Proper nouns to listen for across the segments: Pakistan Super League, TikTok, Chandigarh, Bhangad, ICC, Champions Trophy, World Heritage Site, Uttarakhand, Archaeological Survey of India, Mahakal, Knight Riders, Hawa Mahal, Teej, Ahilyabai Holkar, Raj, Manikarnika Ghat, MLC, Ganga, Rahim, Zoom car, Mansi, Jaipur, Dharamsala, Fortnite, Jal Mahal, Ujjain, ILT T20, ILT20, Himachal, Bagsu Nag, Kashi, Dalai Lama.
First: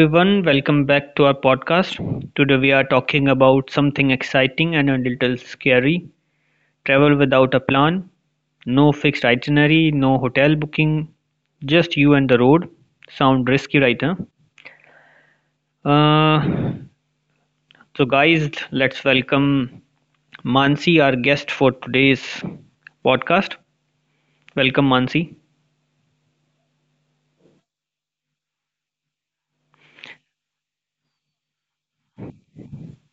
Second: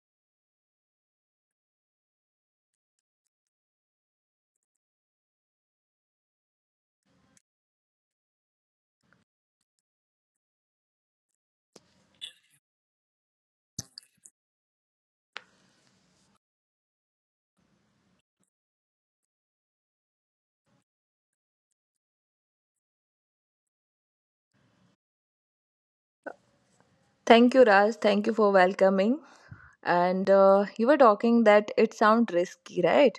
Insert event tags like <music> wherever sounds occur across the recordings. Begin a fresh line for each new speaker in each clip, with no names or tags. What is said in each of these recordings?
everyone, welcome back to our podcast. Today we are talking about something exciting and a little scary, travel without a plan. No fixed itinerary, no hotel booking, just you and the road. Sound risky, right? Huh? Uh, guys, let's welcome Mansi, our guest for today's podcast. Welcome, Mansi.
Thank you, Raj. Thank you for welcoming. And you were talking that it sounds risky, right?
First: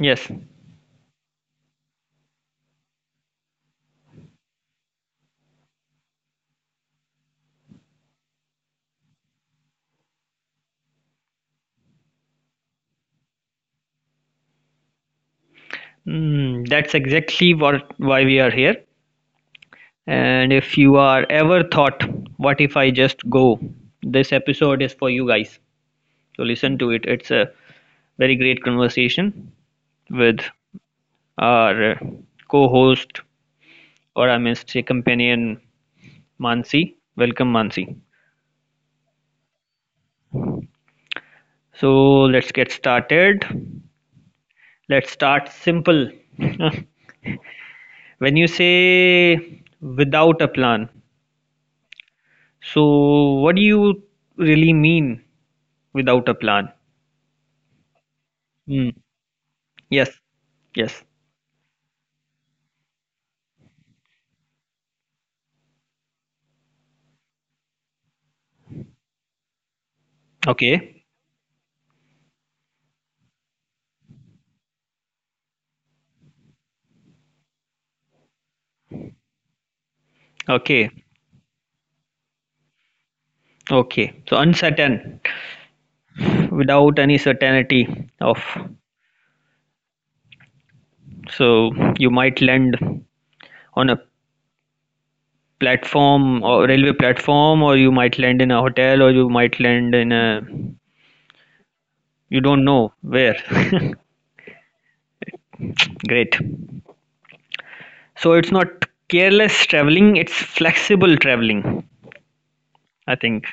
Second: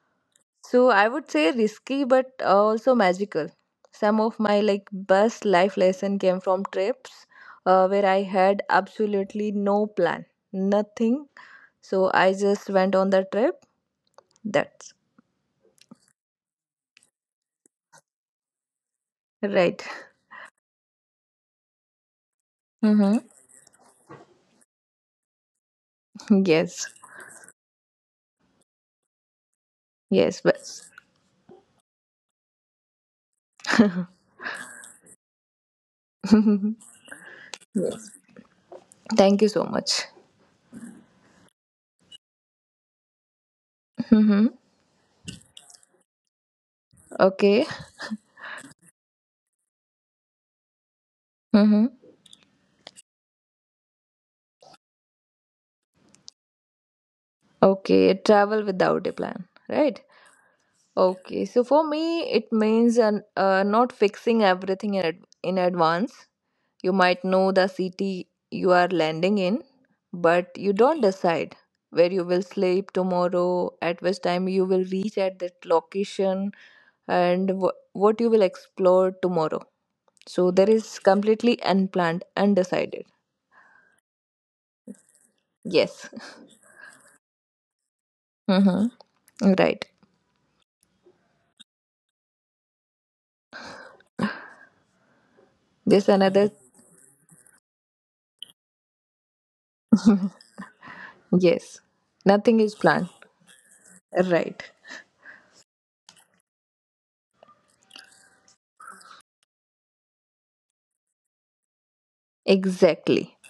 Yes.
So I would say risky, but also magical. Some of my like best life lesson came from trips where I had absolutely no plan, nothing. So I just went on the trip. That's
Mm, that's exactly what why we are here.
right.
And if you are ever thought, what if I
Mm-hmm.
just go? This episode is for you guys. So listen
Yes.
to it. It's a very great conversation
Yes.
with
But
our co-host, or I must say companion,
<laughs>
Mansi. Welcome
Yeah.
Mansi.
Thank you so much.
So let's get started.
Mm-hmm.
Let's start simple. <laughs>
Okay.
When you say without a plan,
Mm-hmm.
so what do you really mean without a plan?
Okay. Travel
Hmm.
without a plan, right?
Yes. Yes.
Okay, so for me, it means not fixing everything in, in advance. You might know the city you are landing in, but you don't
Okay,
decide where you will sleep tomorrow, at which time you will reach at that location, and what you will explore tomorrow. So there
okay,
is completely unplanned, undecided.
okay. So uncertain,
Yes. <laughs>
without any certainty of.
Mm-hmm. Right.
So you might land on a
This
platform
another.
or railway platform, or you might land in a hotel, or you might land in a.
Yes.
You
Nothing
don't
is
know
planned.
where.
Right.
<laughs> Great. So it's not careless traveling, it's flexible traveling, I
Exactly.
think.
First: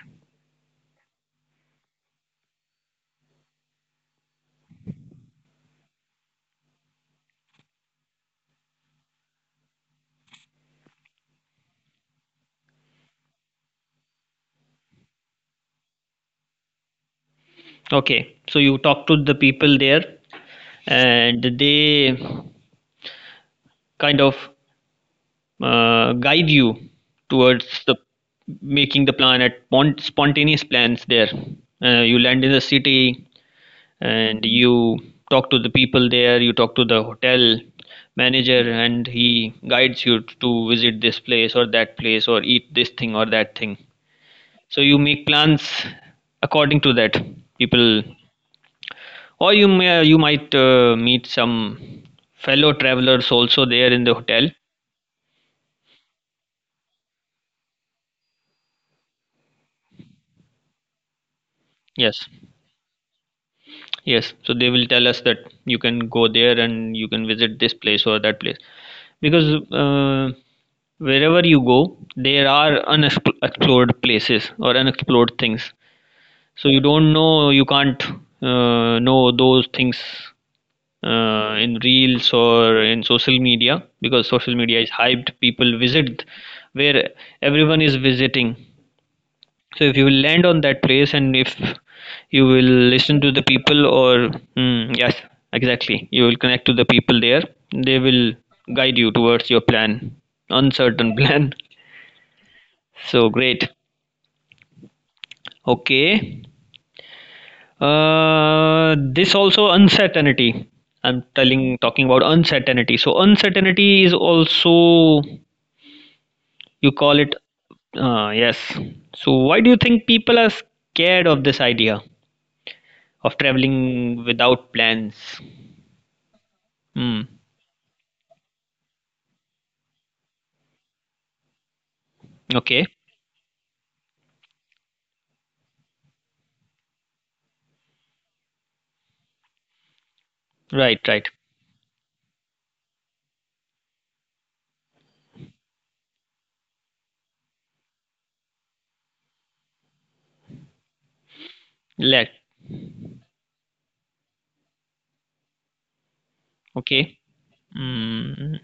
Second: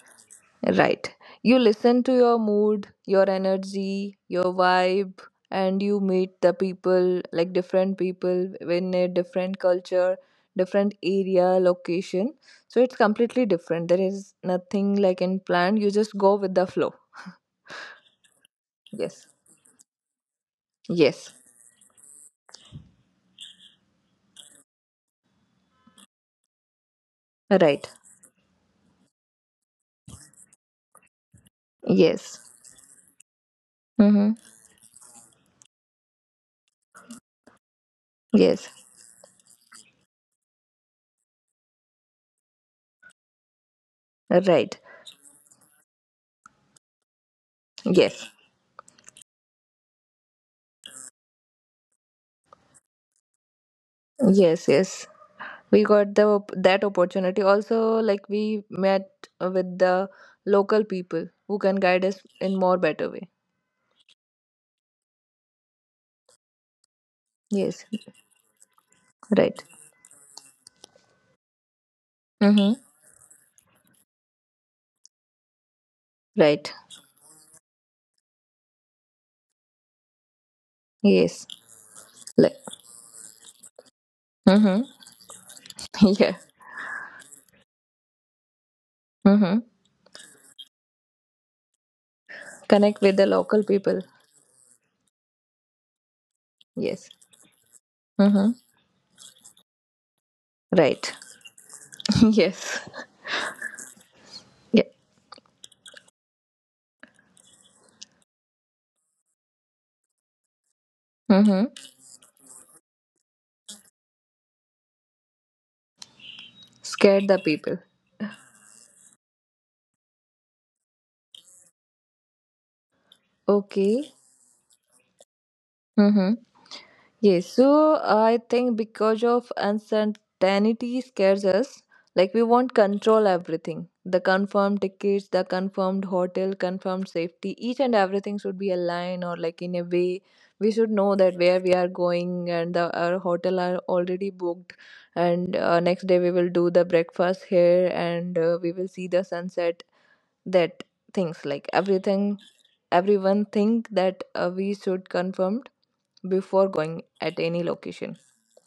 Right. You listen to your mood, your energy, your vibe, and you meet the people, like different people in a different culture, different area, location. So it's completely different. There is nothing like in plan. You just go with the flow.
Okay, so you talk to
Yes.
the people there
Yes.
and they kind of guide you towards
Right.
the making the plan at spontaneous plans there, you
Yes.
land in the city
Mm-hmm.
and you talk to the people there, you talk to the hotel
Yes.
manager and he guides you to visit this place or that place or eat this thing or that thing,
Right.
so you make plans according to that people,
Yes.
or you may you might meet some fellow travelers also there in the hotel.
Yes. Yes. We got the that opportunity also, like we met with the local people who can guide us
Yes.
in more better way.
Yes, so they will tell us that you can go there and you can visit this
Yes
place or that place, because
right
wherever you go, there
mm-hmm.
are unexplored places or unexplored things.
right
So you don't know, you can't know those things
yes
in reels
like
or in social media because social
mm-hmm.
media is hyped. People
<laughs> yeah
visit where everyone is visiting.
mm-hmm.
So if you will land on that place and if you will
connect with the
listen to the
local
people,
people
or mm, yes, exactly, you will connect to the
yes
people there. They will
mm-hmm.
guide you towards your plan,
right
uncertain <laughs> plan.
<laughs> yes
So great.
yeah
Okay. This also uncertainty. I'm
mm-hmm.
telling talking about uncertainty. So uncertainty is also you call
scared
it.
the people
Yes. So why do you think people are scared of this idea of
okay
traveling without plans?
mm-hmm.
Mm.
Yes, so I think because of uncertainty scares us, like we want
Okay.
control everything. The confirmed tickets, the confirmed hotel, confirmed safety, each and everything should be aligned or like in a way we should
Right,
know
right.
that where we are going and the our hotel are already booked, and next day we will do the breakfast here, and we will see the sunset. That things like
Let.
everything, everyone think that we should confirm before going
Okay.
at any location.
Mm.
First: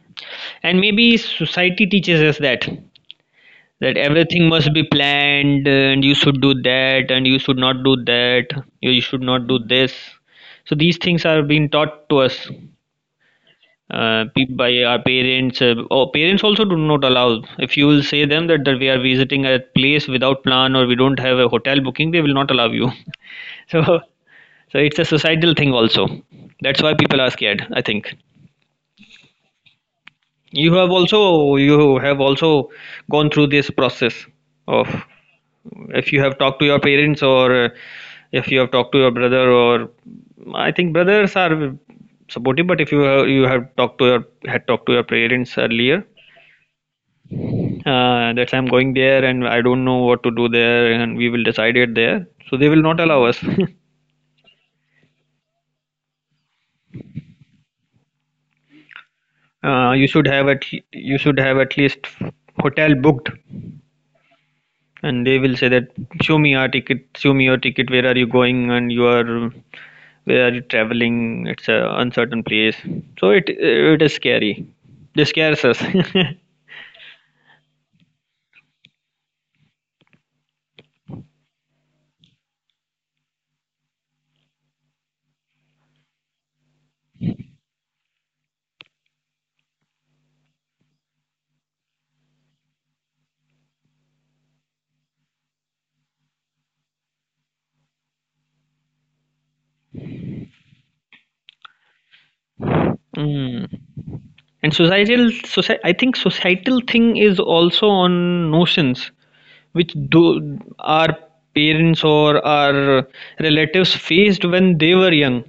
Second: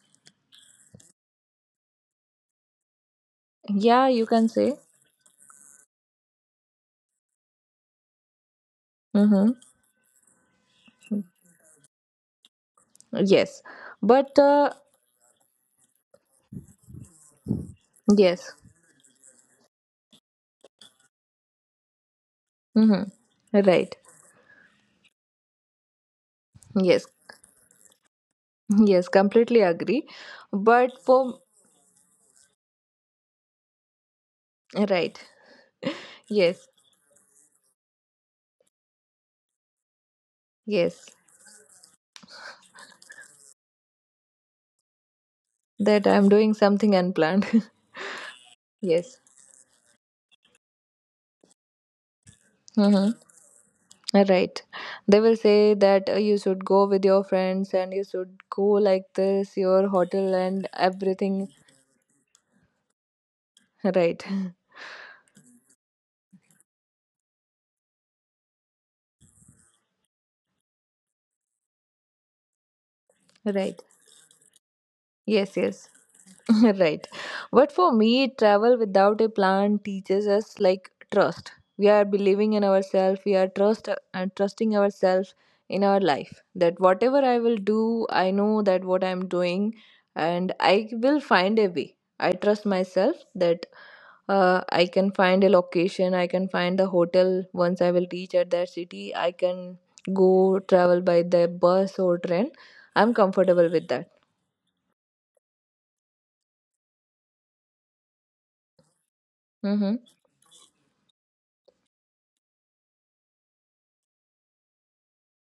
And maybe society teaches us that that
Yeah, you
everything
can
must
say.
be planned and you should do that and you should not do that. You should not
Hmm.
do this. So these things are being taught to us,
Yes, but
by our parents. Oh, parents also do not allow. If you will say them
yes.
that, that we are visiting a place without plan or we don't have a hotel booking, they will not allow you.
Hmm.
<laughs>
Right.
So, so it's a societal thing also. That's why
Yes.
people are scared, I think.
Yes. Completely agree.
You have
But for
also you have also gone through this process of,
right.
if you have talked
Yes.
to your parents, or if you have talked to your brother, or I think
Yes.
brothers are supportive, but if you have, you have talked to your had talked to your parents
That
earlier,
I'm doing something unplanned. <laughs>
that I'm going
yes.
there and I don't know what to do there and we will decide it there, so they will not
Hmm.
allow us. <laughs>
Right. They will say that you should go with your friends and you should go like this, your
You
hotel
should have
and
at, you should
everything.
have at least hotel booked,
Right. <laughs>
and they will say that show me your ticket, show me your ticket, where are you going, and you are, where are you traveling, it's a uncertain place, so it
Right.
it is scary. This
Yes.
scares us.
Yes.
<laughs>
<laughs> Right. But for me, travel without a plan teaches us like trust. We are believing in ourselves, we are trusting ourselves in our life that whatever I will do, I know that what I'm doing, and I will find a way. I trust myself that I can find a location, I can find the hotel once I will reach at that city, I can go travel by the bus or train. I'm comfortable
Mm.
with that.
And societal, soci I think societal thing is also on notions which
Mm-hmm.
do our parents or our relatives faced when they were young.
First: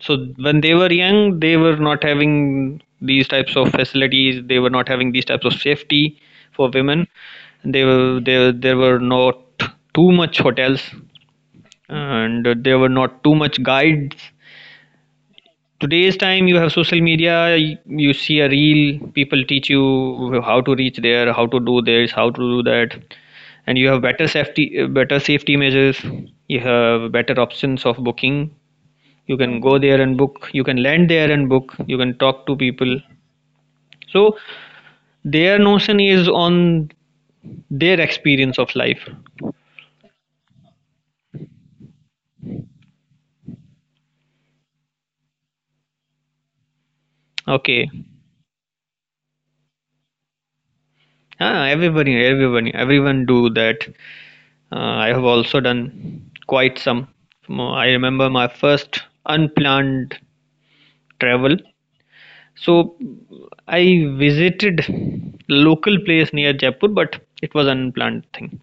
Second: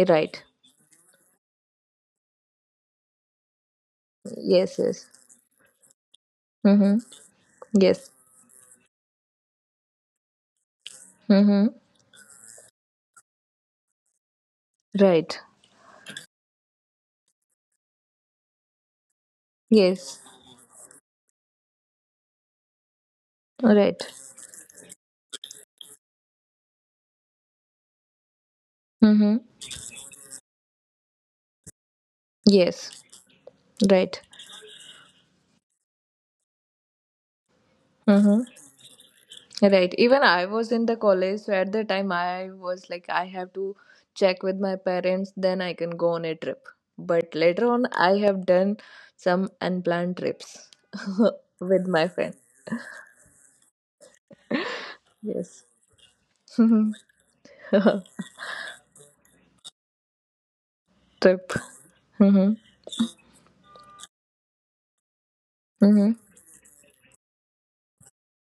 So
Right.
when they were young, they were not having these types of facilities. They were
Yes,
not
yes.
having these types of safety for
Mm-hmm.
women. They
Yes.
were there. There were not too much hotels,
Mm-hmm.
and there were not too much guides.
Right.
Today's time you have social media, you see a reel, people teach you
Yes.
how to reach there, how to do this, how to do that, and you
Right.
have better safety, better safety measures, you have better options of booking, you
Mm-hmm.
can go there and book, you can land there and book, you can talk to people.
Yes. Right.
So their notion is on their
Mm-hmm.
experience of life.
Right. Even I was in the college, so at the time I was like, I have to check with my parents, then I can go on a trip. But later
Okay,
on, I have done some unplanned trips <laughs>
ah,
with
everybody
my friend.
everybody everyone do that. I have also
Yes.
done quite some. I remember
<laughs>
my first unplanned travel.
Trip. Mm-hmm.
So I visited local
Mm-hmm.
place near Jaipur, but it was unplanned thing.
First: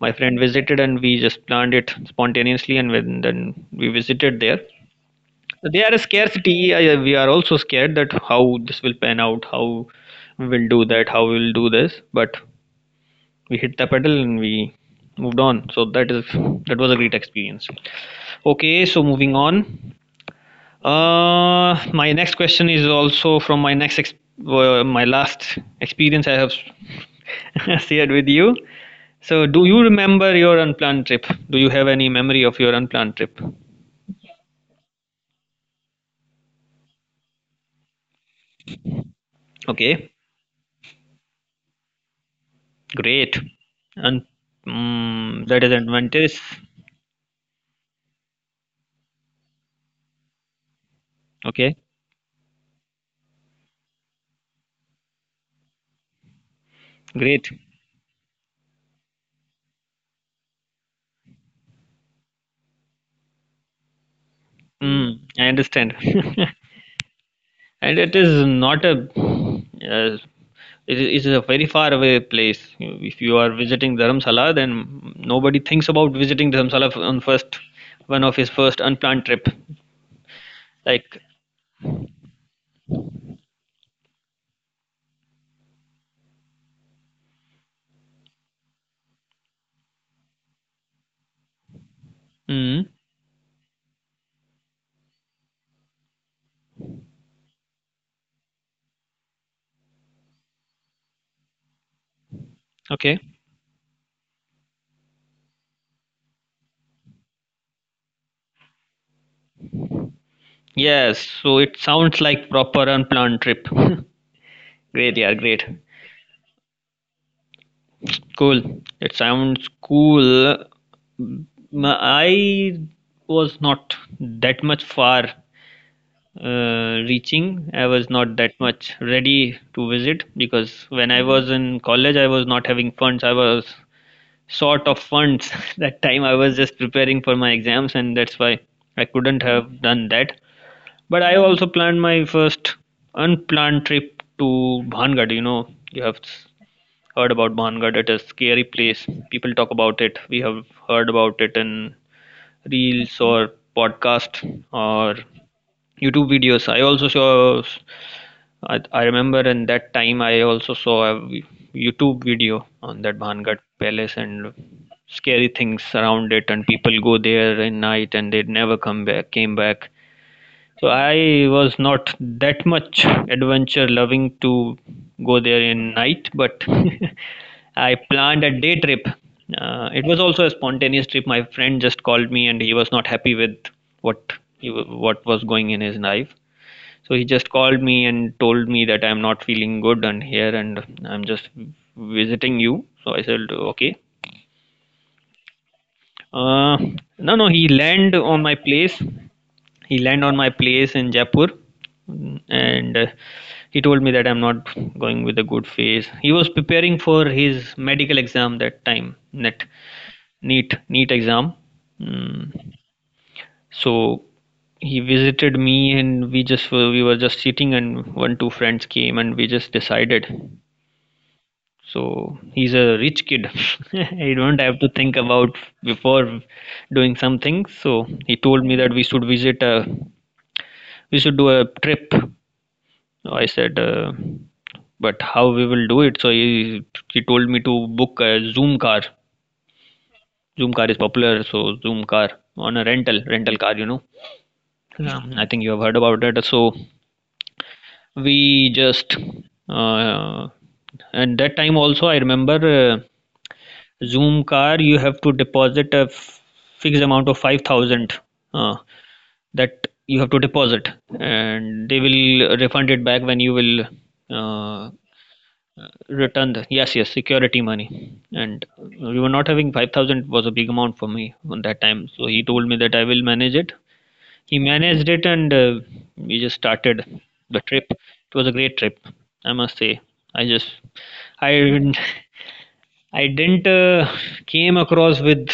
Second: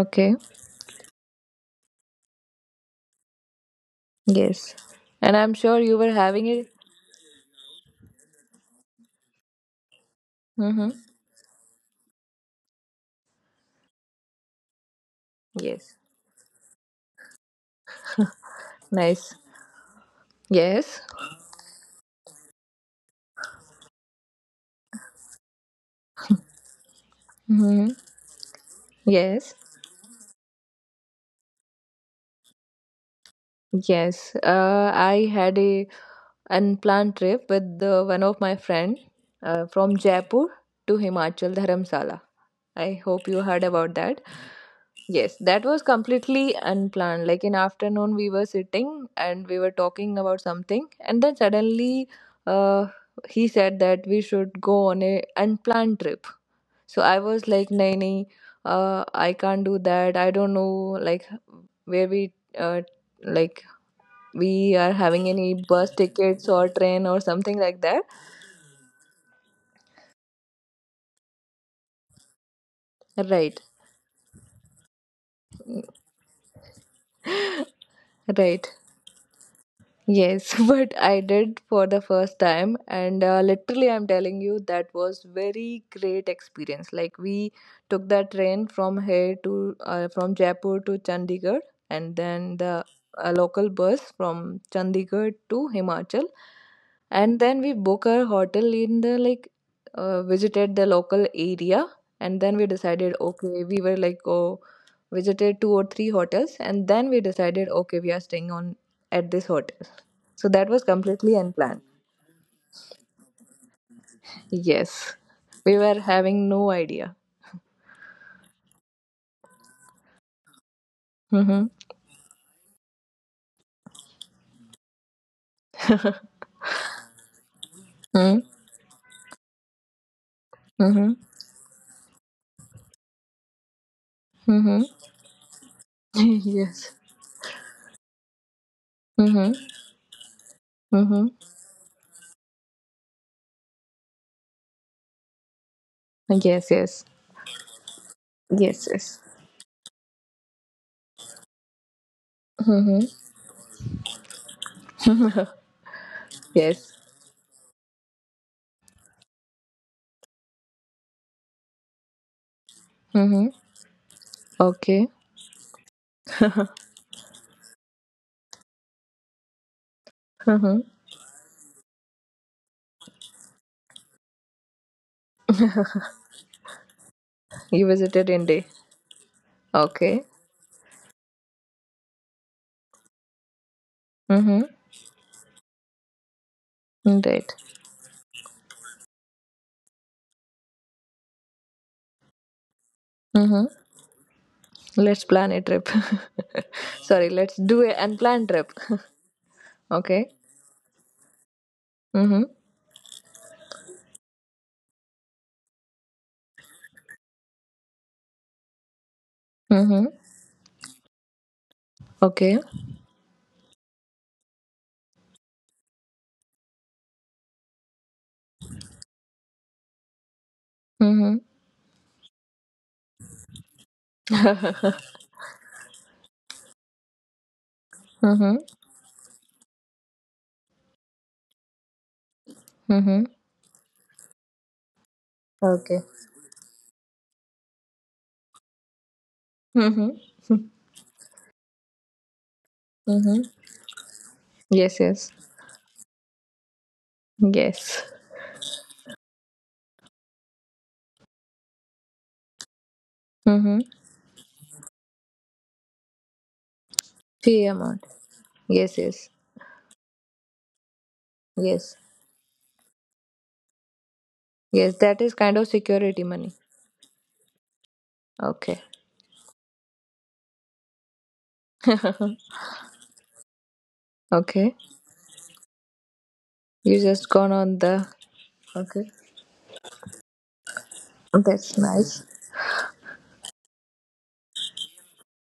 My friend visited and we just planned it spontaneously, and when, then we visited there.
Yes. And I'm
So,
sure
they are
you
a
were having it.
scarcity. We are also scared that how this will pan out, how we will do
Mm-hmm.
that, how we will do this. But we hit the pedal and we moved on. So
Yes.
that was a great experience. Okay, so moving
Nice.
on.
Yes.
My next question is also from my my last experience I have <laughs>
hmm
shared with you. So,
Yes.
do you remember your unplanned trip? Do you have any memory of your unplanned trip?
Yes. I had a unplanned trip with one of my friend from
Okay,
Jaipur to Himachal Dharamsala. I hope
great.
you heard about that.
And
Yes,
mm,
that
that is
was
advantage.
completely unplanned. Like in afternoon, we were sitting and we were talking about something, and then
Okay,
suddenly, uh, he said that we should go on a unplanned trip. So I was
great.
like, nay, nay, I can't do that. I don't know, like, where we, like, we are
Mm,
having
I
any bus
understand.
tickets or
<laughs>
train or something like that.
And it is not a, uh, it is a very far away place. If you are
Right.
visiting dharamsala, then nobody thinks about visiting dharamsala on first, one
<laughs>
of his
Right.
first unplanned trip.
Yes, <laughs> but I
Like
did for the first time, and literally, I'm telling you, that was very great experience. Like we took the train from here to from Jaipur to Chandigarh, and then the
mm,
a local bus from Chandigarh to Himachal, and then we book our hotel in the like visited the local area, and then we decided
okay.
okay, we were like oh visited two or three hotels, and then we decided okay, we are staying on at this hotel. So that was
Yes,
completely
so it
unplanned.
sounds like proper unplanned trip. <laughs>
Yes.
Great, yeah, great.
We were having no idea.
Cool, it sounds cool.
Mm-hmm.
Mm, I was not that much far,
<laughs>
reaching, I was not
Mm-hmm.
that much ready to visit because
Mm-hmm.
when I was in college I was not having funds, I was short of funds. <laughs> That time
Mm-hmm.
I
<laughs>
was just
yes.
preparing for my exams and that's why I couldn't
Mm-hmm.
have done that.
Mm-hmm.
But I also planned my first unplanned trip to bhangad. You know, you have
Yes, yes.
heard about bhangad. It is a scary
Yes,
place,
yes.
people talk about it, we have heard about it in
Mm-hmm.
reels or podcast or
<laughs>
YouTube videos. I
yes.
also saw. I remember in that time I also saw a YouTube video on that
Mm-hmm.
Bhangat Palace and
Okay.
scary things around it, and people go there at night and they never come back. Came back.
Mm-hmm.
So I was not that much adventure loving to go there in night, but <laughs>
You
I
visited
planned a
India.
day trip. It
Okay.
was also a spontaneous trip. My friend just called me, and he was not happy with what
Mm-hmm.
what was going in his life. So he
Right.
just called me and told me that I'm not feeling good and here, and I'm just visiting you. So I said
Mm-hmm.
okay.
Let's plan a trip. <laughs>
Uh,
Sorry,
no, no,
let's
he
do an
land on
unplanned
my
trip.
place.
<laughs>
He land
okay.
on my place in Jaipur. Mm,
Mm-hmm.
and he told me that I'm not going with a good face. He was preparing for his medical exam that time, net
Mm-hmm.
neat neat exam.
Okay.
Mm. So he visited me, and we were just sitting, and 1 2 friends came, and we just decided.
Mm-hmm.
So he's a rich kid. <laughs>
<laughs>
He don't have to
mm-hmm.
think about before doing something. So he told me that we should do a trip.
Mm-hmm.
So, I said, but how we will
Okay.
do it? So he told me to book a Zoom car.
Mm-hmm.
Zoom car is popular, so Zoom car, on a rental
Mm-hmm.
rental car, you know.
Yes,
Yeah,
yes.
I think you have heard about it. So
Yes.
we just uh, at that time also I remember.
Mm-hmm.
Zoom car, you have to deposit a fixed amount of
Fee amount.
5,000, uh,
Yes, yes.
that you have to deposit, and
Yes.
they will refund it back when you will uh,
Yes, that is kind of security money.
return the, yes, yes, security money. And
Okay.
we were not having, 5,000 was a big amount for me on that time, so he
<laughs>
told me that I will manage it. He
okay.
managed it, and we just
You
started
just gone
the
on
trip.
the
It was a great trip,
okay.
I must say. I just I
That's
<laughs>
nice.
I didn't came across with,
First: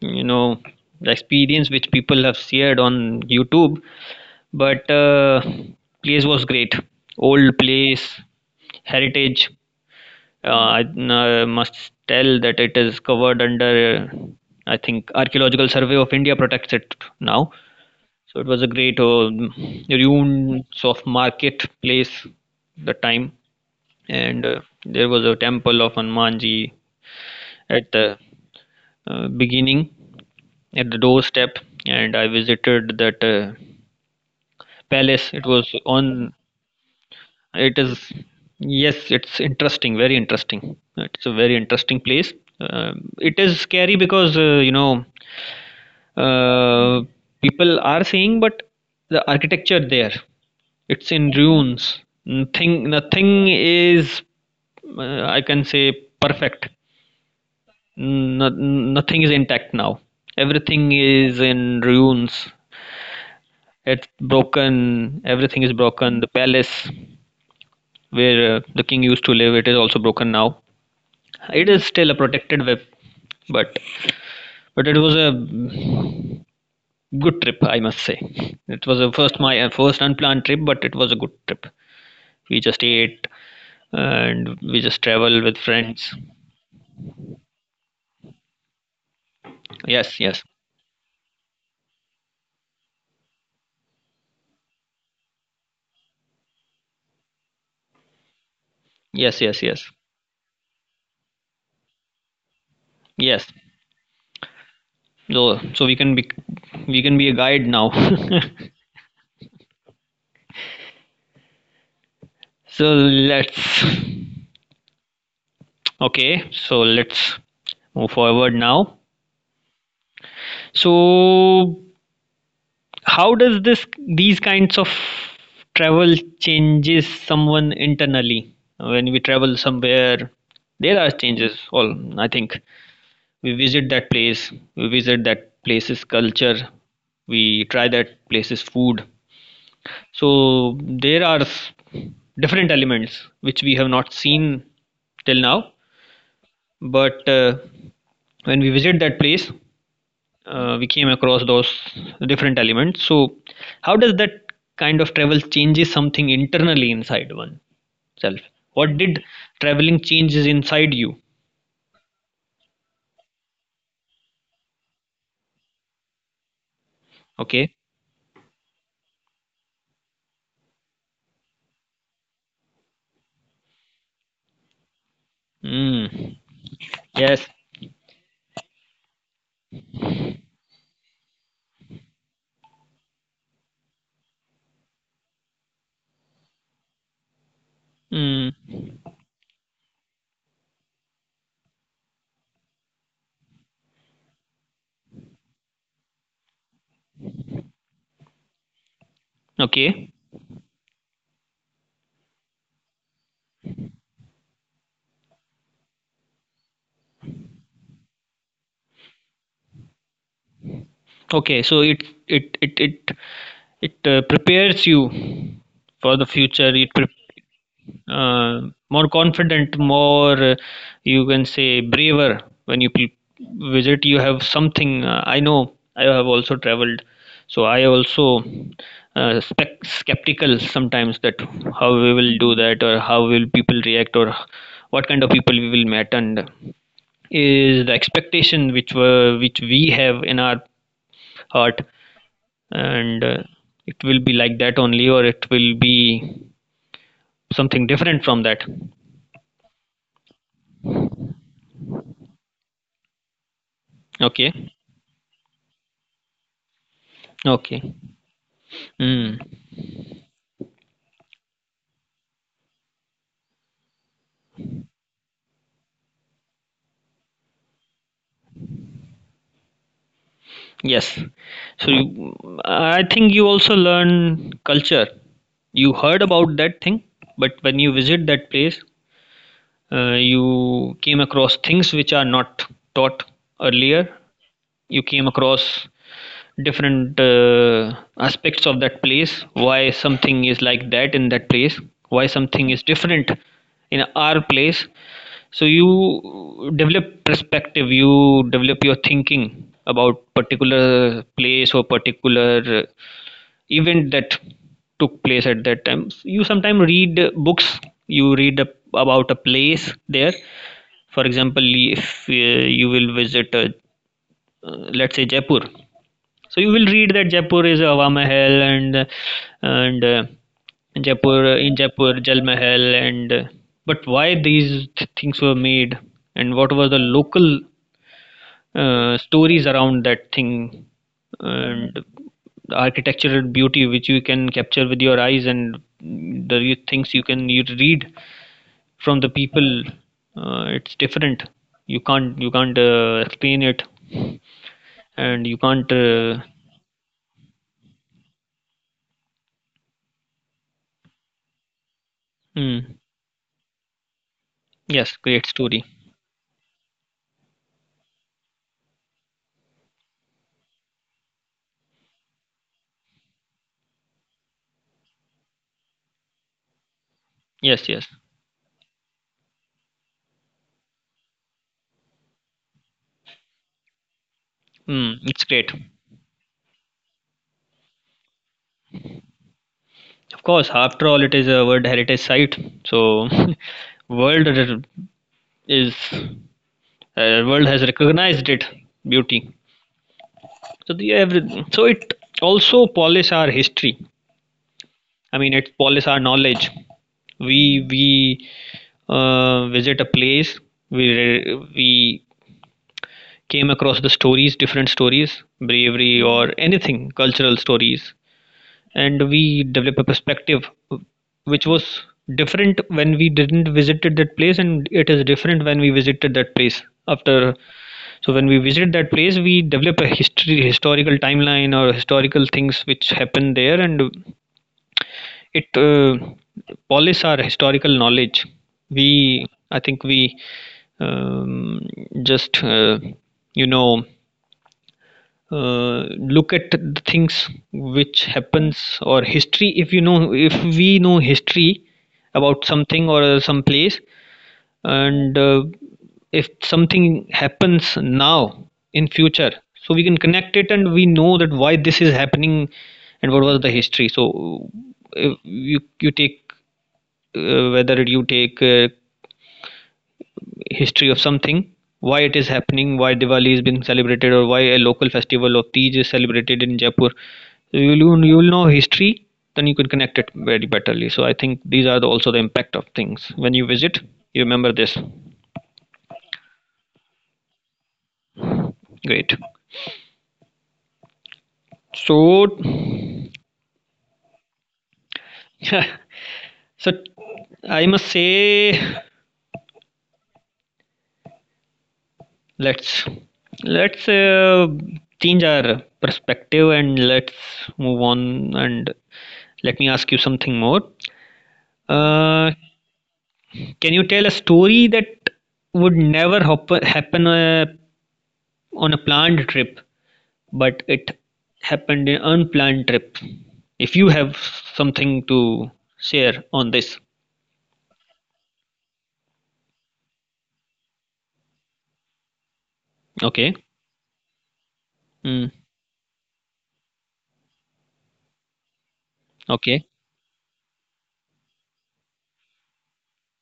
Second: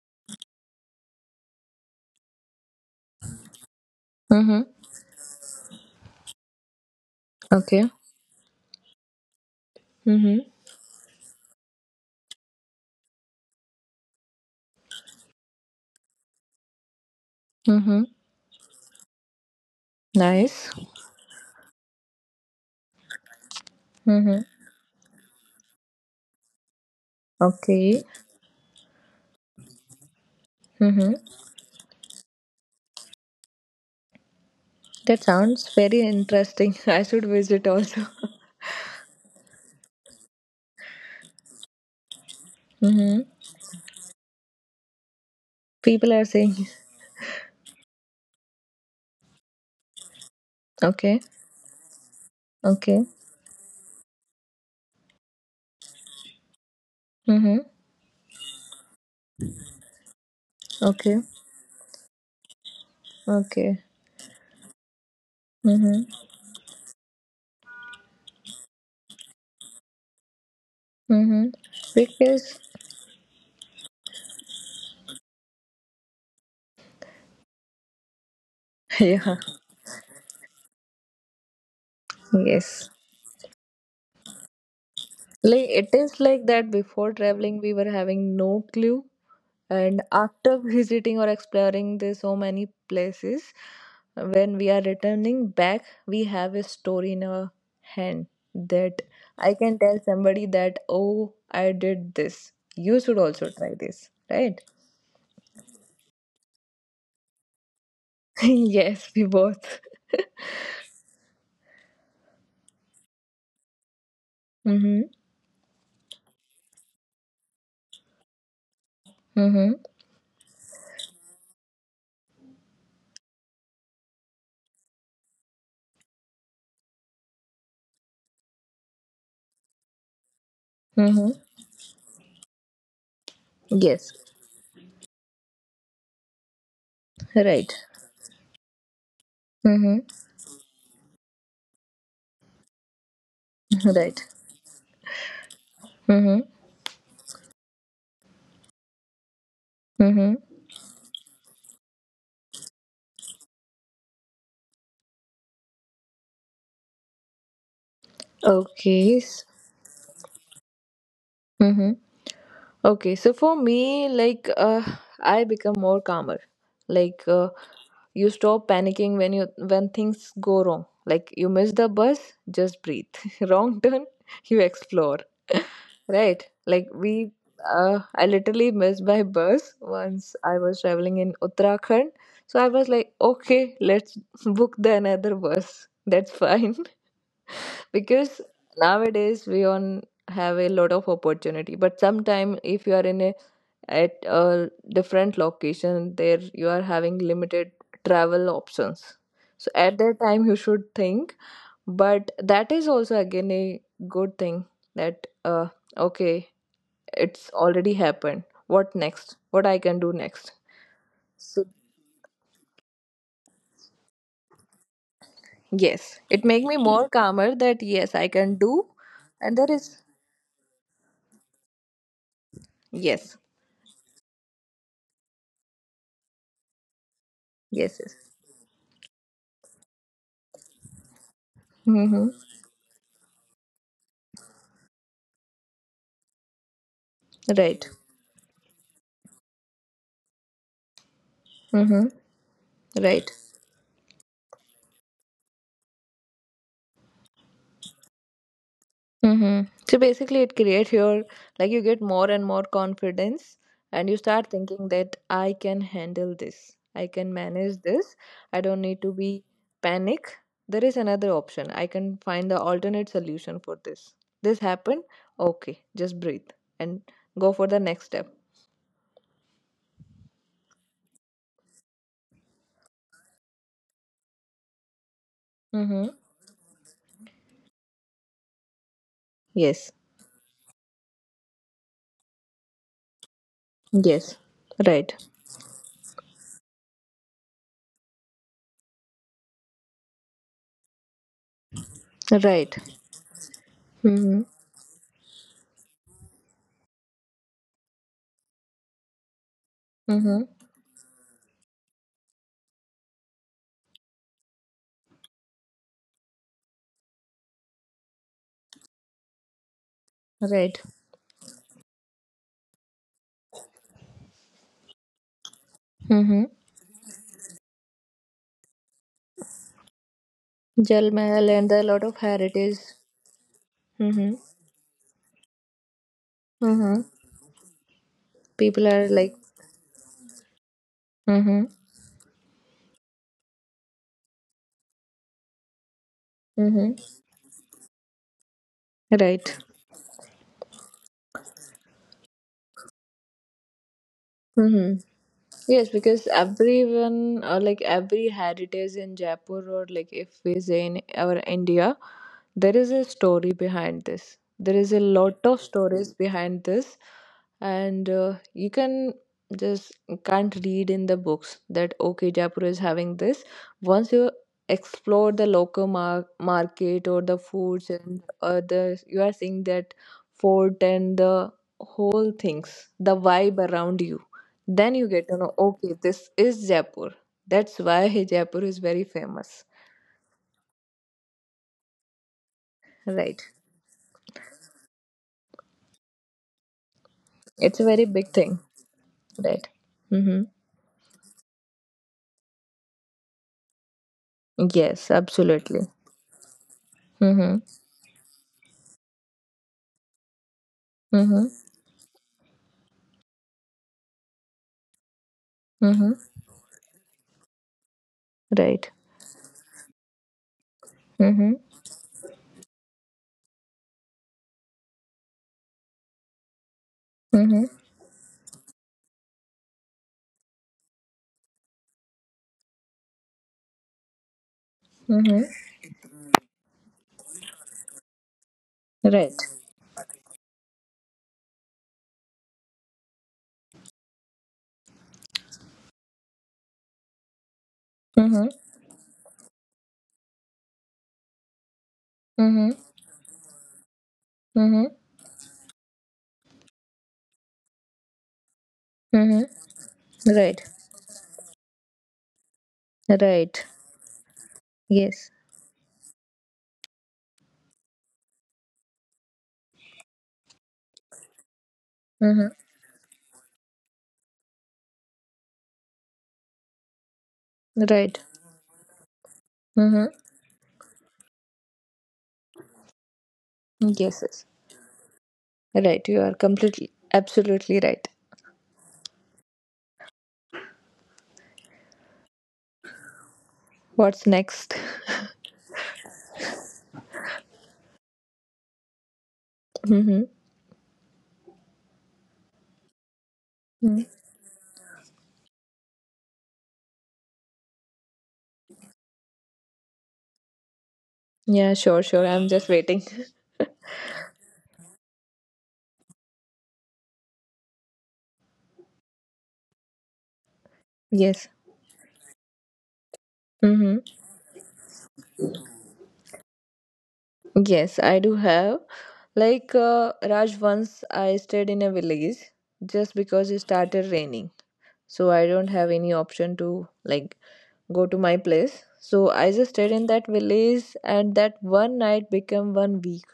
you know, the experience which people have shared on YouTube,
Mm-hmm.
but place was great. Old
Okay.
place, heritage.
Mm-hmm.
I must tell that it is covered under. I think Archaeological Survey of India protects it now.
Mm-hmm.
So it was a great ruins
Nice.
of market place the time,
Mm-hmm.
and there was a temple of Hanumanji at
Okay.
the beginning, at the
Mm-hmm.
doorstep, and I visited that
That
palace. It was
sounds very
on.
interesting. <laughs> I should visit
It
also.
is,
<laughs>
yes, it's interesting, very interesting. It's a very interesting place. Um,
Mm-hmm.
it is scary because you know,
People are saying
uh, people are saying, but the architecture there, it's
okay.
in ruins.
Okay.
Nothing is I can say perfect.
Mm-hmm.
No, nothing is intact now. Everything
Okay.
is in ruins.
Okay.
It's broken. Everything is
Mm-hmm.
broken. The palace where the king used to live, it is also broken now.
Mm-hmm.
It is still a
Because
protected web, but but it was a good trip, I must say. It was
<laughs>
a first
yeah,
my first unplanned trip, but it was a good trip. We just
yes.
ate and we just travel with
Like it
friends.
is like that before traveling we were having no clue, and
Yes, yes,
after <laughs> visiting or exploring the so many places, when we are returning back we have a story in our hand that
yes,
I
yes,
can
yes,
tell somebody that oh I did this. You should
yes.
also try this, right?
So we can be a guide now.
<laughs> yes, we both. <laughs>
<laughs> so let's.
mm-hmm.
Okay, so let's move forward now.
Mm-hmm.
So, how does this these kinds of travel changes someone internally? When we travel somewhere, there are
Mm-hmm.
changes. All I think we visit that
Yes.
place, we visit that place's culture, we
Right.
try that place's food.
Mm-hmm.
So there are different elements which we have not
Right.
seen till now,
Mm-hmm.
but when we visit that place,
Mm-hmm.
we came across those different elements, so how does that kind of travel changes something internally inside oneself? What
Okay.
did traveling changes inside you?
Mhm. Okay. So for me, like, I become more calmer. Like,
Okay.
you stop panicking when you when things go wrong. Like, you miss the bus, just breathe. <laughs> wrong turn, you explore.
Mm.
<laughs> right. Like we,
Yes.
I literally missed my bus once. I was traveling in Uttarakhand, so I was like, okay, let's book the another bus. That's fine. Because
Mm.
nowadays we on have a lot of opportunity but sometime if you are in a at a different location there you are having limited travel options so at
Okay.
that time you should think but that is also again a good thing that okay it's already happened. What next, what I can do next.
Okay,
So
so it it prepares you for
yes
the
it make
future.
me more calmer that yes I can
Uh,
do.
More
And there
confident,
is
more, you can say, braver when you
yes
visit. You have something. I know. I have also traveled, so I
yes yes
also, spec- skeptical sometimes that how we
mm-hmm.
will do that, or how will people react, or what kind of people we will meet, and is the
right
expectation which we have in our heart,
Mm-hmm.
and
Right.
it will be like that only, or it will be something different from that.
Mm-hmm. So basically, it creates your like you get more and more confidence, and you start
Okay.
thinking that I can handle this. I can manage
Okay.
this. I don't need to be
Mm.
panic. There is another option. I can find the alternate solution for this. This happened. Okay, just breathe and go for the next step.
Yes. So you, I think you also learn culture. You
Mm-hmm.
heard about that thing, but when you visit that place,
Yes.
you came across things which are not taught earlier.
Yes.
You
Right.
came across different aspects of that place, why something is like that in that place, why something
Right.
is different in our
Mm-hmm.
place. So you develop perspective, you develop your thinking about
Mm-hmm.
particular place or particular, event that took place. At that time you sometimes read, books, you read about a place there.
Right.
For example, if, you will visit, let's say, Jaipur,
Mm-hmm.
so you will read that Jaipur is Hawa Mahal, and
Jal
Jaipur.
Mahal and
In
a lot of
Jaipur, Jal
heritage.
Mahal, and but why
Mm-hmm.
these things were made, and what were the
Mm-hmm.
local,
People are like,
stories around that thing,
mm-hmm.
and the architectural beauty which you can capture with your eyes, and the
Mm-hmm.
things you can, you read from the
right.
people. It's different. You can't you can't, explain it,
Mm-hmm.
and you can't,
Yes, because
uh.
everyone or like every heritage in Jaipur or like if we say in our India, there is
Mm.
a story behind this. There is a
Yes,
lot
great
of
story.
stories behind this, and you can just can't read in the books that okay Jaipur is having this. Once you explore the local market or the
Yes,
foods
yes.
and the you are seeing that fort and the whole things, the vibe around you, then you
Mm,
get to
it's
know,
great.
okay, this is Jaipur. That's why <laughs> Jaipur is very famous.
Of course, after all, it is a World Heritage Site. So,
Right.
<laughs> world is, world
It's
has
a very big
recognized
thing.
it beauty.
Right. Mm-hmm.
So the every, so it also polish our history.
Yes,
I mean, it
absolutely.
polish our knowledge.
Mm-hmm.
We visit a place. We
Mm-hmm.
we came across the stories, different stories, bravery
Mm-hmm.
or anything, cultural stories,
Right.
and we develop a perspective
Mm-hmm.
which was different when we didn't visited that place, and it is different when we visited that place after.
Mm-hmm.
So when we visit that place, we develop a history historical timeline or historical things which happen there, and
Mm-hmm.
it, polish our historical knowledge. We
Right.
I think we um, just you know look at the things which
Mm-hmm.
happens, or history. If you know, if we know history about
Mm-hmm.
something or some place,
Mm-hmm.
and if something happens now in future,
Mm-hmm.
so we can connect
Right.
it and we know that why this is happening, and what was
Right.
the history. So
Yes.
if you take, whether you take, history of something, why it is
Mm-hmm.
happening, why Diwali is being celebrated, or why a local festival of Teej is celebrated in Jaipur. So
Right.
you'll know history, then you can connect
Mm-hmm.
it very betterly. So I think these are the, also the impact of things. When you visit,
Yes,
you
yes.
remember this.
Right. You are completely, absolutely right.
Great. So,
What's next? <laughs>
<laughs> so I must say,
Mm-hmm.
let's let's,
Mm-hmm.
change our perspective, and let's move on. And let me ask you something more.
Yeah, sure, sure. I'm
Uh,
just waiting.
Can you tell a story that would never happen, on a planned trip, but it
Yes.
happened in an unplanned trip? If
Mm-hmm.
you have something to share on this,
Yes, I do have. Like Raj, once I stayed in a village just
okay.
because it started raining. So
Mm.
I don't have any option to like go to my place. So I just
Okay,
stayed in that village and that one night became one week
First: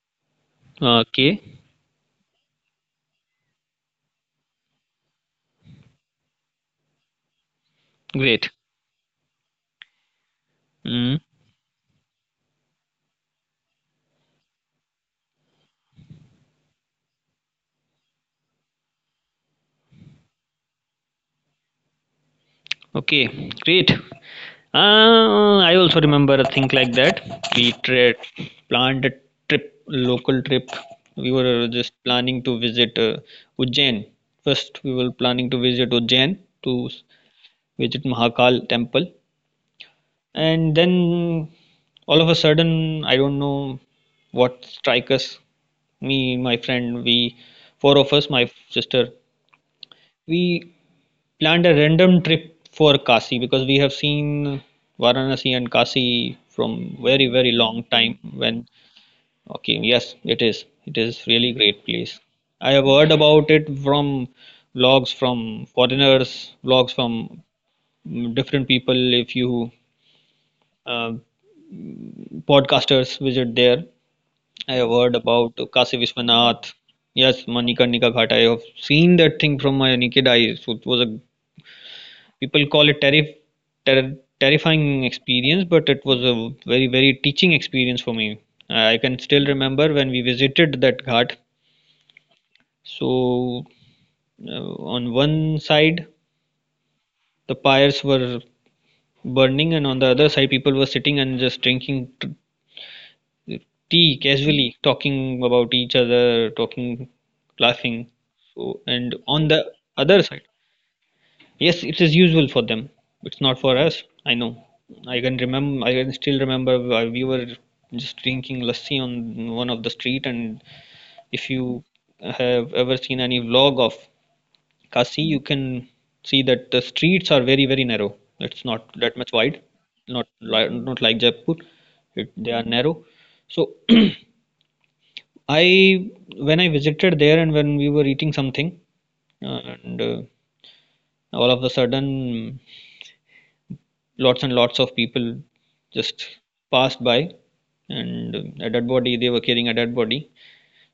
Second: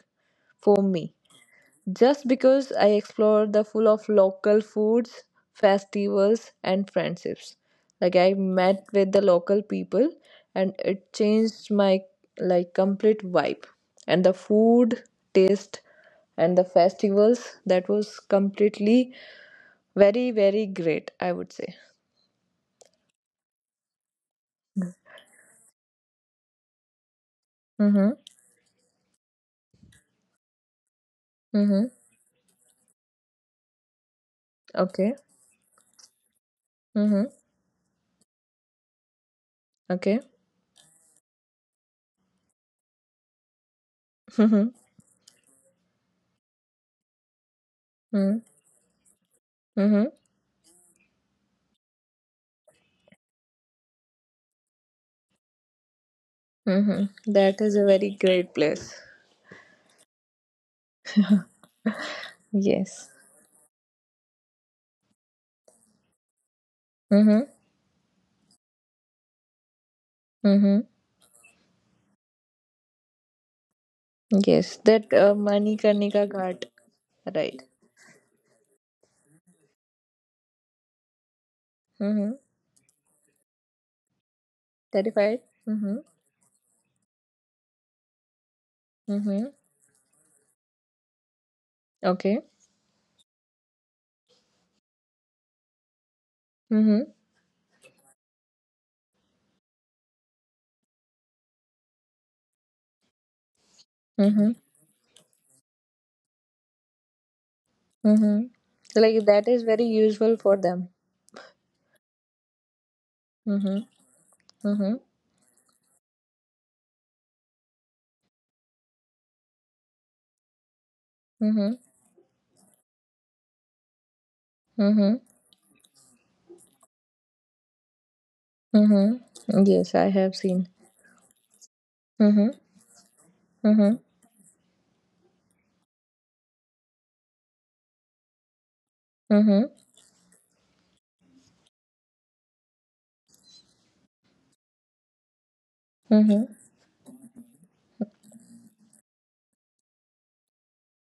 for me.
okay,
Just because I explored the full of local foods, festivals, and friendships. Like I
great.
met with the local people, and it
Mm.
changed my like complete vibe. And the food taste and the festivals that was completely very very great. I would say.
Okay, great. I also remember a thing like that. We
Mm-hmm.
tra- planned a trip, local trip. We were
Mm-hmm.
just planning to visit, Ujjain. First, we were
Okay.
planning to visit Ujjain to
Mm-hmm.
visit Mahakal temple,
Okay.
and then all of a sudden, I don't know what
Mm-hmm.
strike us. Me, my friend, we four of us,
Mm-hmm.
my sister,
Mm-hmm.
we planned a random trip for Kashi because we have seen Varanasi and Kashi from very
Mm-hmm.
very
That is a
long
very
time.
great
When,
place.
okay, yes, it is, it is really great place. I have
Yes.
heard about it from vlogs, from foreigners vlogs, from
Mm-hmm.
mm, different people. If you,
Mm-hmm.
uh, podcasters visit there.
Yes,
I have
that
heard about Kashi
Manikarnika Ghat,
Vishwanath. Yes,
right?
Manikarnika Ghat. I have seen that thing from my naked eyes. So it was a
Mm-hmm.
people call it terrifying
Terrified.
experience, but
Mm-hmm.
it was a very, very teaching experience for me. I can
Mm-hmm.
still remember when we visited that ghat.
Okay.
So, on one side,
Mm-hmm.
the pyres were burning, and on the other side, people were sitting and just drinking tea
Mm-hmm.
casually, talking about each other, talking, laughing.
Mm-hmm.
So, and
Like that
on
is
the
very
other
useful
side.
for them.
Yes, it is usual for them. It's not for
Mm-hmm.
us. I know.
Mm-hmm.
I can remember. I can still remember. We were just drinking lassi on one of the street, and if
Mm-hmm.
you have ever seen any vlog of
Mm-hmm.
Kasi, you can see that the streets are very, very narrow. It's not that much
Mm-hmm.
wide.
Yes, I
Not
have seen.
li- not like Jaipur. It,
Mm-hmm.
they are narrow. So
Mm-hmm.
<clears throat> I, when I visited there and when we were eating something,
Mm-hmm.
and all of a sudden, lots and lots of people just
Mm-hmm.
passed by, and a dead body, they were carrying a dead body.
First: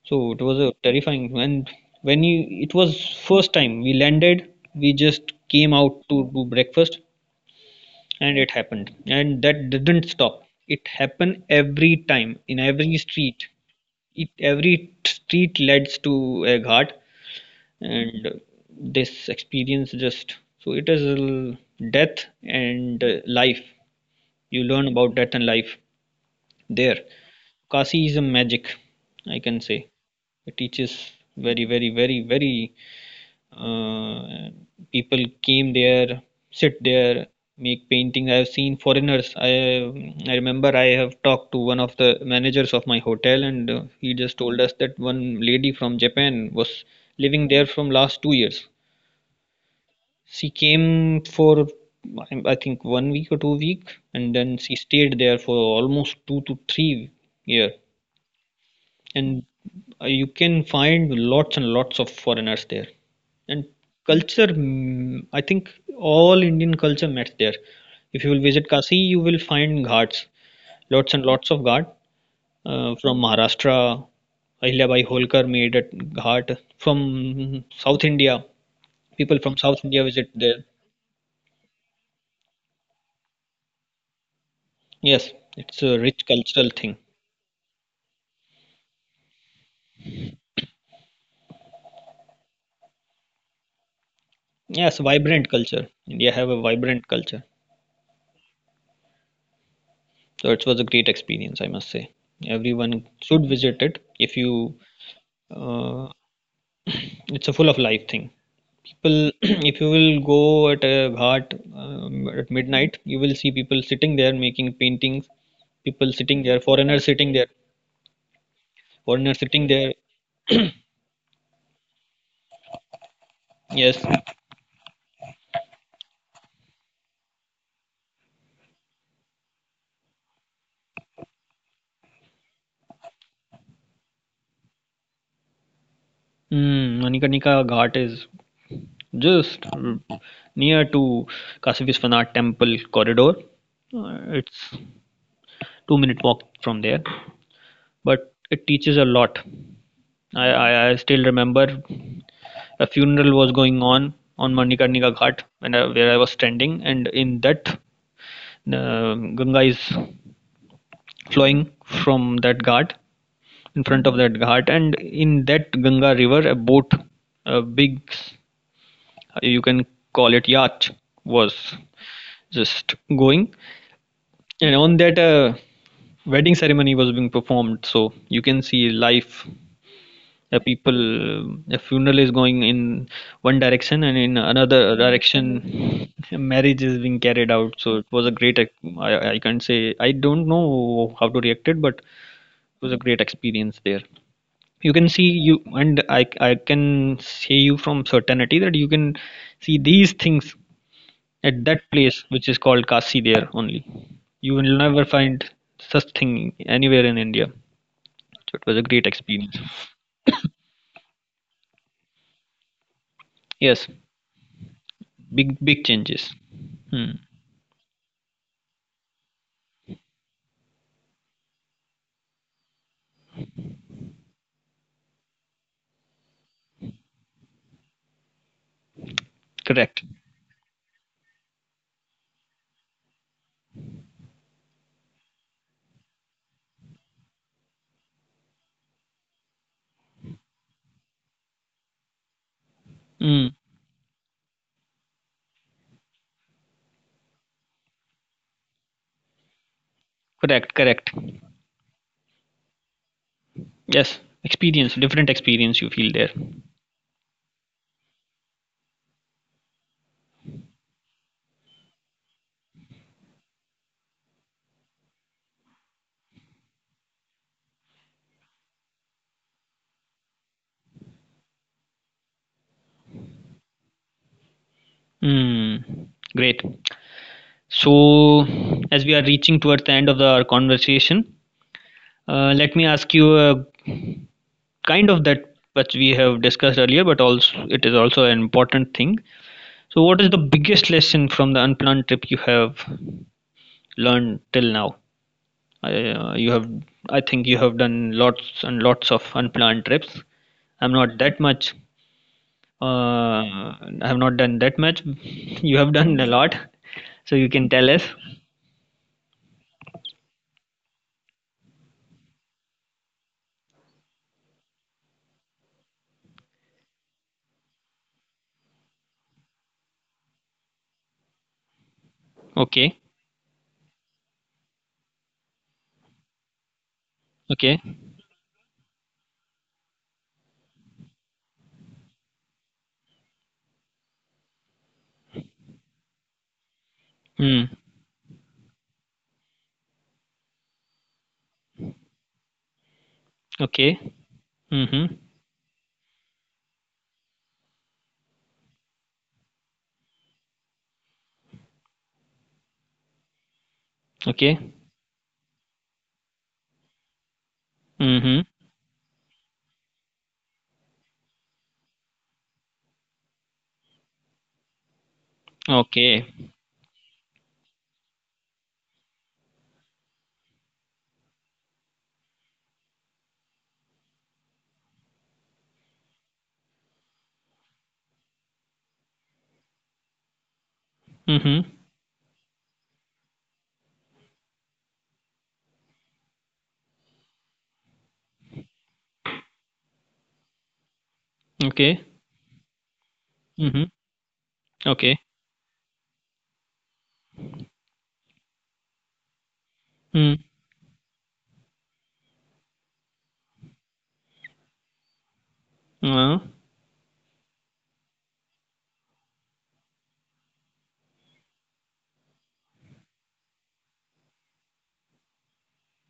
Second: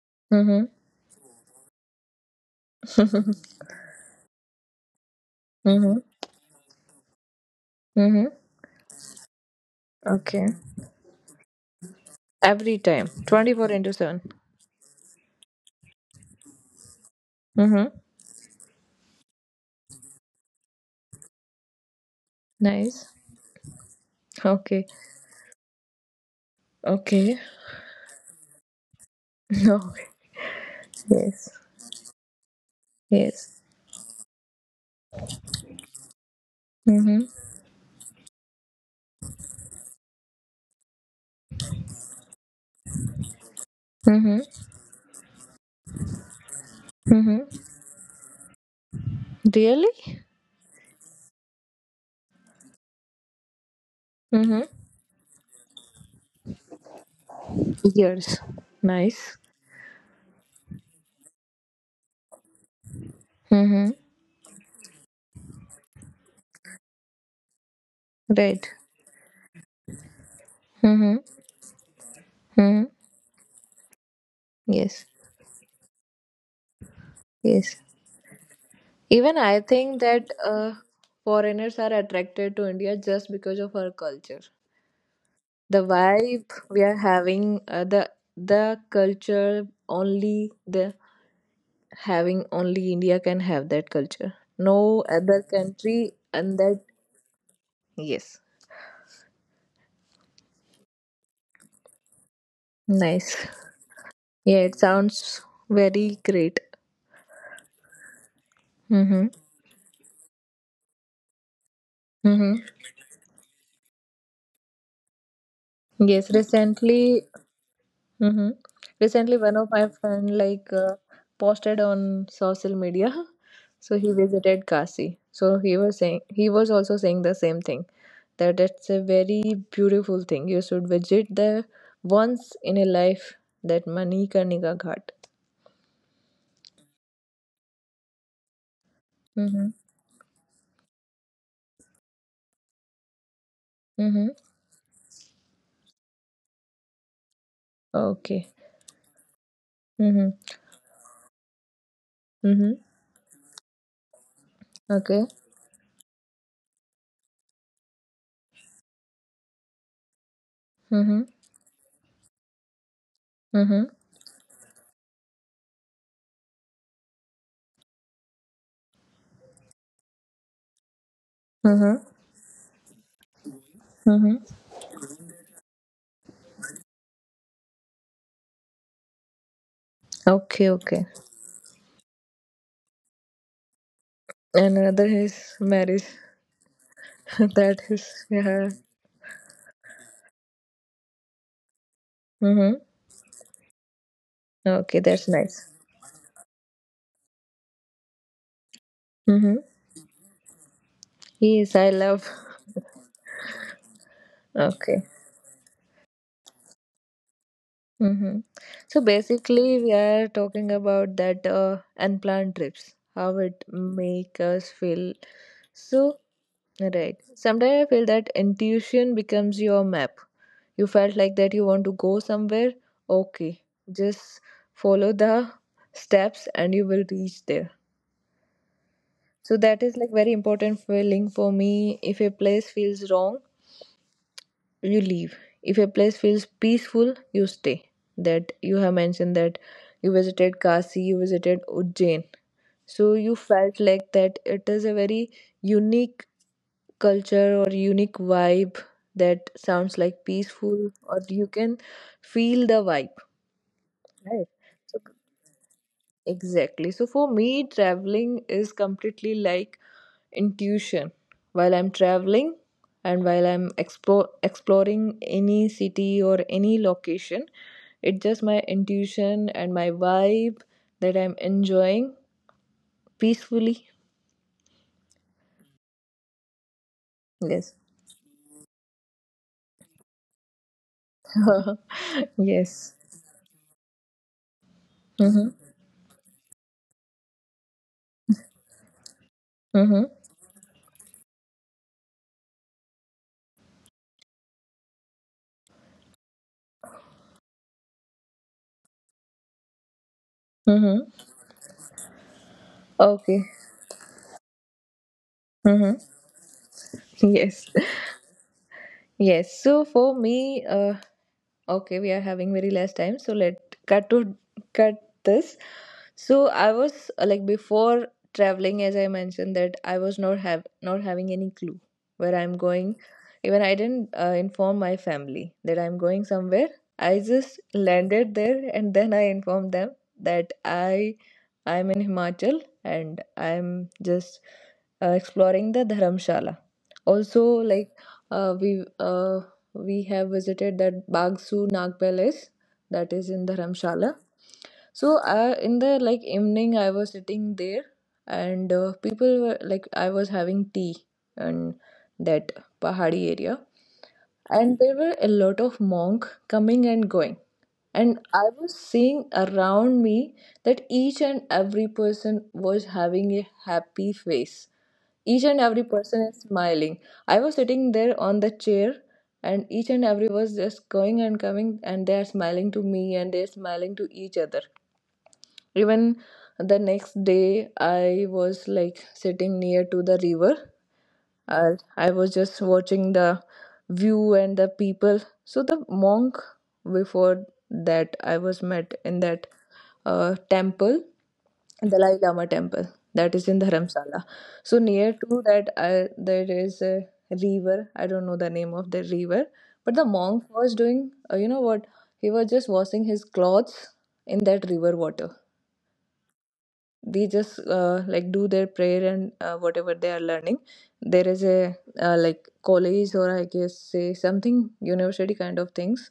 So it was
Mm-hmm.
a terrifying. And when you, it was first time we landed, we just came out
Mm-hmm.
to do breakfast,
Mm-hmm.
and it happened, and that didn't stop.
Okay.
It happened every time, in
Every
every
time,
street
twenty four into seven.
it, every street leads to a ghat,
Mm-hmm.
and this experience just, so it is l- death and,
Nice.
life. You
Okay.
learn about death and life there.
Okay. <laughs>
Kasi is a magic, I can say.
No.
It teaches
Yes.
very, very, very, very.
Yes.
Uh, people came there, sit there,
Mm-hmm.
make paintings. I have seen foreigners. I remember I have talked to one of the managers of my hotel, and he just told
Mm-hmm.
us that one lady from Japan was living
Mm-hmm.
there from last 2 years.
Really?
She came for, I think, 1 week or 2 week, and then
Mm-hmm.
she stayed there for almost 2 to 3 year.
years. Nice.
And you can find lots and lots of foreigners there. And
Mm-hmm.
culture, mm, I think all Indian culture met there. If you will visit
Right.
Kasi, you will find ghats, lots
Mm-hmm.
and lots of ghat,
Mm-hmm.
from Maharashtra. Ahilyabai
Yes.
Holkar made a ghat from
Yes.
South India. People
Even
from
I
South India
think
visit
that
there.
foreigners are attracted to India just because of our culture.
Yes,
The
it's a rich
vibe
cultural
we
thing.
are having, the culture only the having only India can have that culture.
Yes,
No other
vibrant culture.
country
India have
and
a
that
vibrant culture.
yes.
So it was a great experience, I must say. Everyone
Nice.
should visit it if
Yeah, it
you,
sounds
uh,
very great.
it's a full of life thing. People,
Mm-hmm.
<clears throat> if you will go at a ghat at
hmm
midnight, you will see people sitting there making paintings, people
Yes,
sitting there, foreigners
recently,
sitting there,
hmm recently
foreigners
one of
sitting
my
there.
friend like posted on social media. <laughs> So
Yes.
he visited Kashi. So he was saying he was also saying the same thing that it's a very beautiful thing. You should visit there once in a life. That Manikarnika Ghat.
Mm, Manikanika Ghat is just
Mm-hmm.
near to Kashi Vishwanath temple corridor.
Mm-hmm.
It's 2 minute walk from there, but
Okay.
it teaches a lot. I,
Mm-hmm.
I, I still remember
Mm-hmm.
a funeral was going on Manikarnika
Okay.
Ghat when I, where I was standing, and in that, Ganga is
Mm-hmm.
flowing from that ghat in
Mm-hmm.
front of that ghat, and in that Ganga river, a boat, a big, you can call it yacht, was
Mm-hmm.
just going.
Mm-hmm.
And on that, a wedding ceremony was being performed. So you can see life. A
Okay. Okay.
people, a funeral is going in one direction, and in another
Another is marriage.
direction, a marriage is being carried
<laughs>
out.
That
So it was
is
a great.
yeah.
I, can't say, I don't know how to react it, but it
Mm-hmm.
was a great experience there. You
Okay,
can see
that's
you,
nice.
and I can say you from certainty that you can
Mm-hmm.
see these things at
Yes,
that
I
place
love.
which is called Kasi, there only. You will
Okay.
never find such thing anywhere in India. So
Mm-hmm.
it was a
So
great experience.
basically, we are talking about that unplanned trips, how it
Yes,
make us feel.
big big
So
changes. Hmm.
right, sometimes I feel that intuition becomes your map. You felt like that you want to go somewhere. Okay, just follow the steps and you will reach there. So that is
Correct.
like very important feeling for me. If a place feels wrong, you leave. If a place feels peaceful, you stay. That you have mentioned that you visited Kasi, you visited Ujjain, so you
Hmm.
felt like that it is a very unique culture or unique vibe that sounds like
Correct.
peaceful,
Correct.
or you can feel the vibe.
Yes,
Right,
experience,
so
different experience you feel there.
exactly, so for me traveling is completely like intuition while I'm traveling, and while I'm exploring any city or any location. It's just my intuition and my vibe that I'm enjoying peacefully.
Hmm. Great.
Yes.
So as we are reaching towards the end of the, our conversation,
<laughs>
let me
Yes.
ask you a kind of that
Mm-hmm.
which we have discussed earlier, but also it is also an important thing. So,
Mm-hmm.
what is the biggest lesson from the unplanned trip you have learned till now? You have, I think, you have done lots and lots of unplanned trips. I'm not
Mm-hmm.
that much. Uh,
Okay.
I have not done that much. You have
Mm-hmm.
done a lot, so you can
Yes.
tell us.
<laughs> Yes. So for me, okay, we are having very less time, so let cut to cut this. So I was like before traveling, as I mentioned that I was not have not having any clue where I'm going.
Okay.
Even I didn't inform my family that I'm going somewhere. I just
Okay.
landed there and then I informed them that I'm in Himachal, and I'm just exploring the Dharamshala, also
Mm.
like uh, we uh, we have visited that Bagsu Nag Palace that is in
Okay.
Dharamshala. So
Mm-hmm.
in the like evening, I was sitting there, and people were like I was having tea in that Pahadi area,
Okay.
and there were a lot of monk coming and going, and
Mm-hmm.
I was seeing around me that each and every person was having a happy face, each and every person
Okay.
is smiling. I was sitting there on the chair, and each and everyone was just going and coming, and they are smiling to me and they're smiling to each other. Even the next day, I was like sitting near to the river.
Mm-hmm.
I was just watching the view and the people. So the monk before that I was met in that temple,
Okay.
Dalai Lama temple that is in
Mm-hmm.
Dharamsala. So near
Okay.
to that I, there is a river. I don't know the name of the river, but the
Mm.
monk was doing. You know what? He was just washing his clothes in that river water.
Uh,
They just like do their prayer, and whatever they are learning, there is a like college, or I guess say something university kind of things.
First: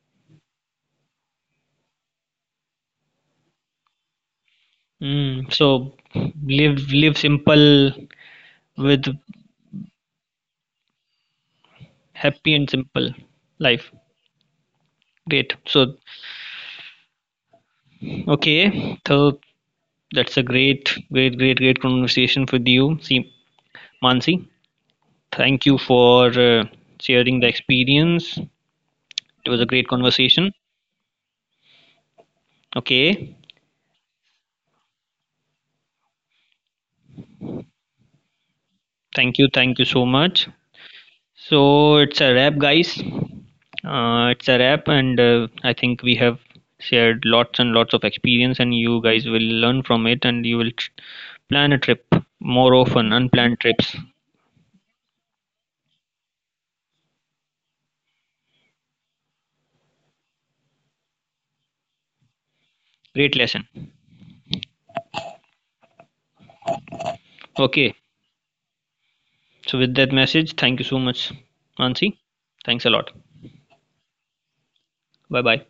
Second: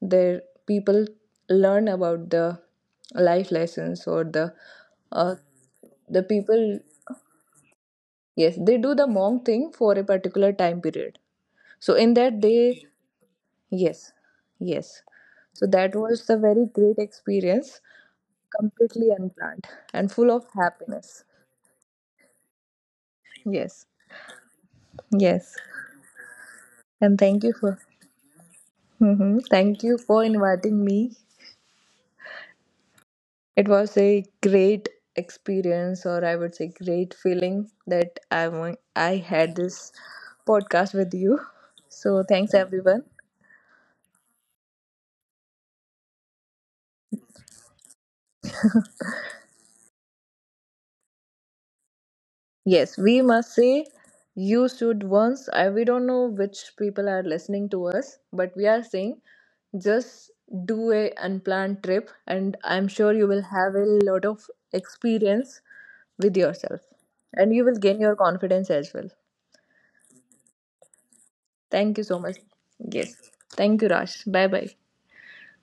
There people learn about the life lessons, or uh,
mm. So
the people.
live simple
Yes, they do
with
the monk thing for a particular time period. So in that
happy and
they,
simple life.
yes, yes,
Great.
so that
So,
was the very great experience.
okay.
Completely
So
unplanned and full
that's a
of
great,
happiness.
great, great, great conversation with you, see,
Yes,
Mansi.
yes.
Thank you for,
And
sharing
thank
the
you for.
experience.
Mhm.
It was a
Thank
great
you for
conversation.
inviting me.
Okay.
It was a great experience, or I would say, great feeling that I
Thank you.
had
Thank you
this
so much.
podcast with you.
So it's
So
a
thanks
wrap, guys.
everyone.
It's a wrap, and I think we have shared lots and lots of experience, and you guys will learn from it, and you will plan a trip more
Yes,
often,
we must
unplanned
say
trips.
you should once. I We don't know which people are listening to us, but we are saying just do a unplanned trip, and I'm sure you
Great
will
lesson.
have a lot of experience with yourself, and you will
Okay.
gain your confidence as well.
So with that message, thank you so much,
Thank you
Mansi.
so much.
Thanks a lot.
Yes. Thank you, Raj. Bye bye.
Bye bye.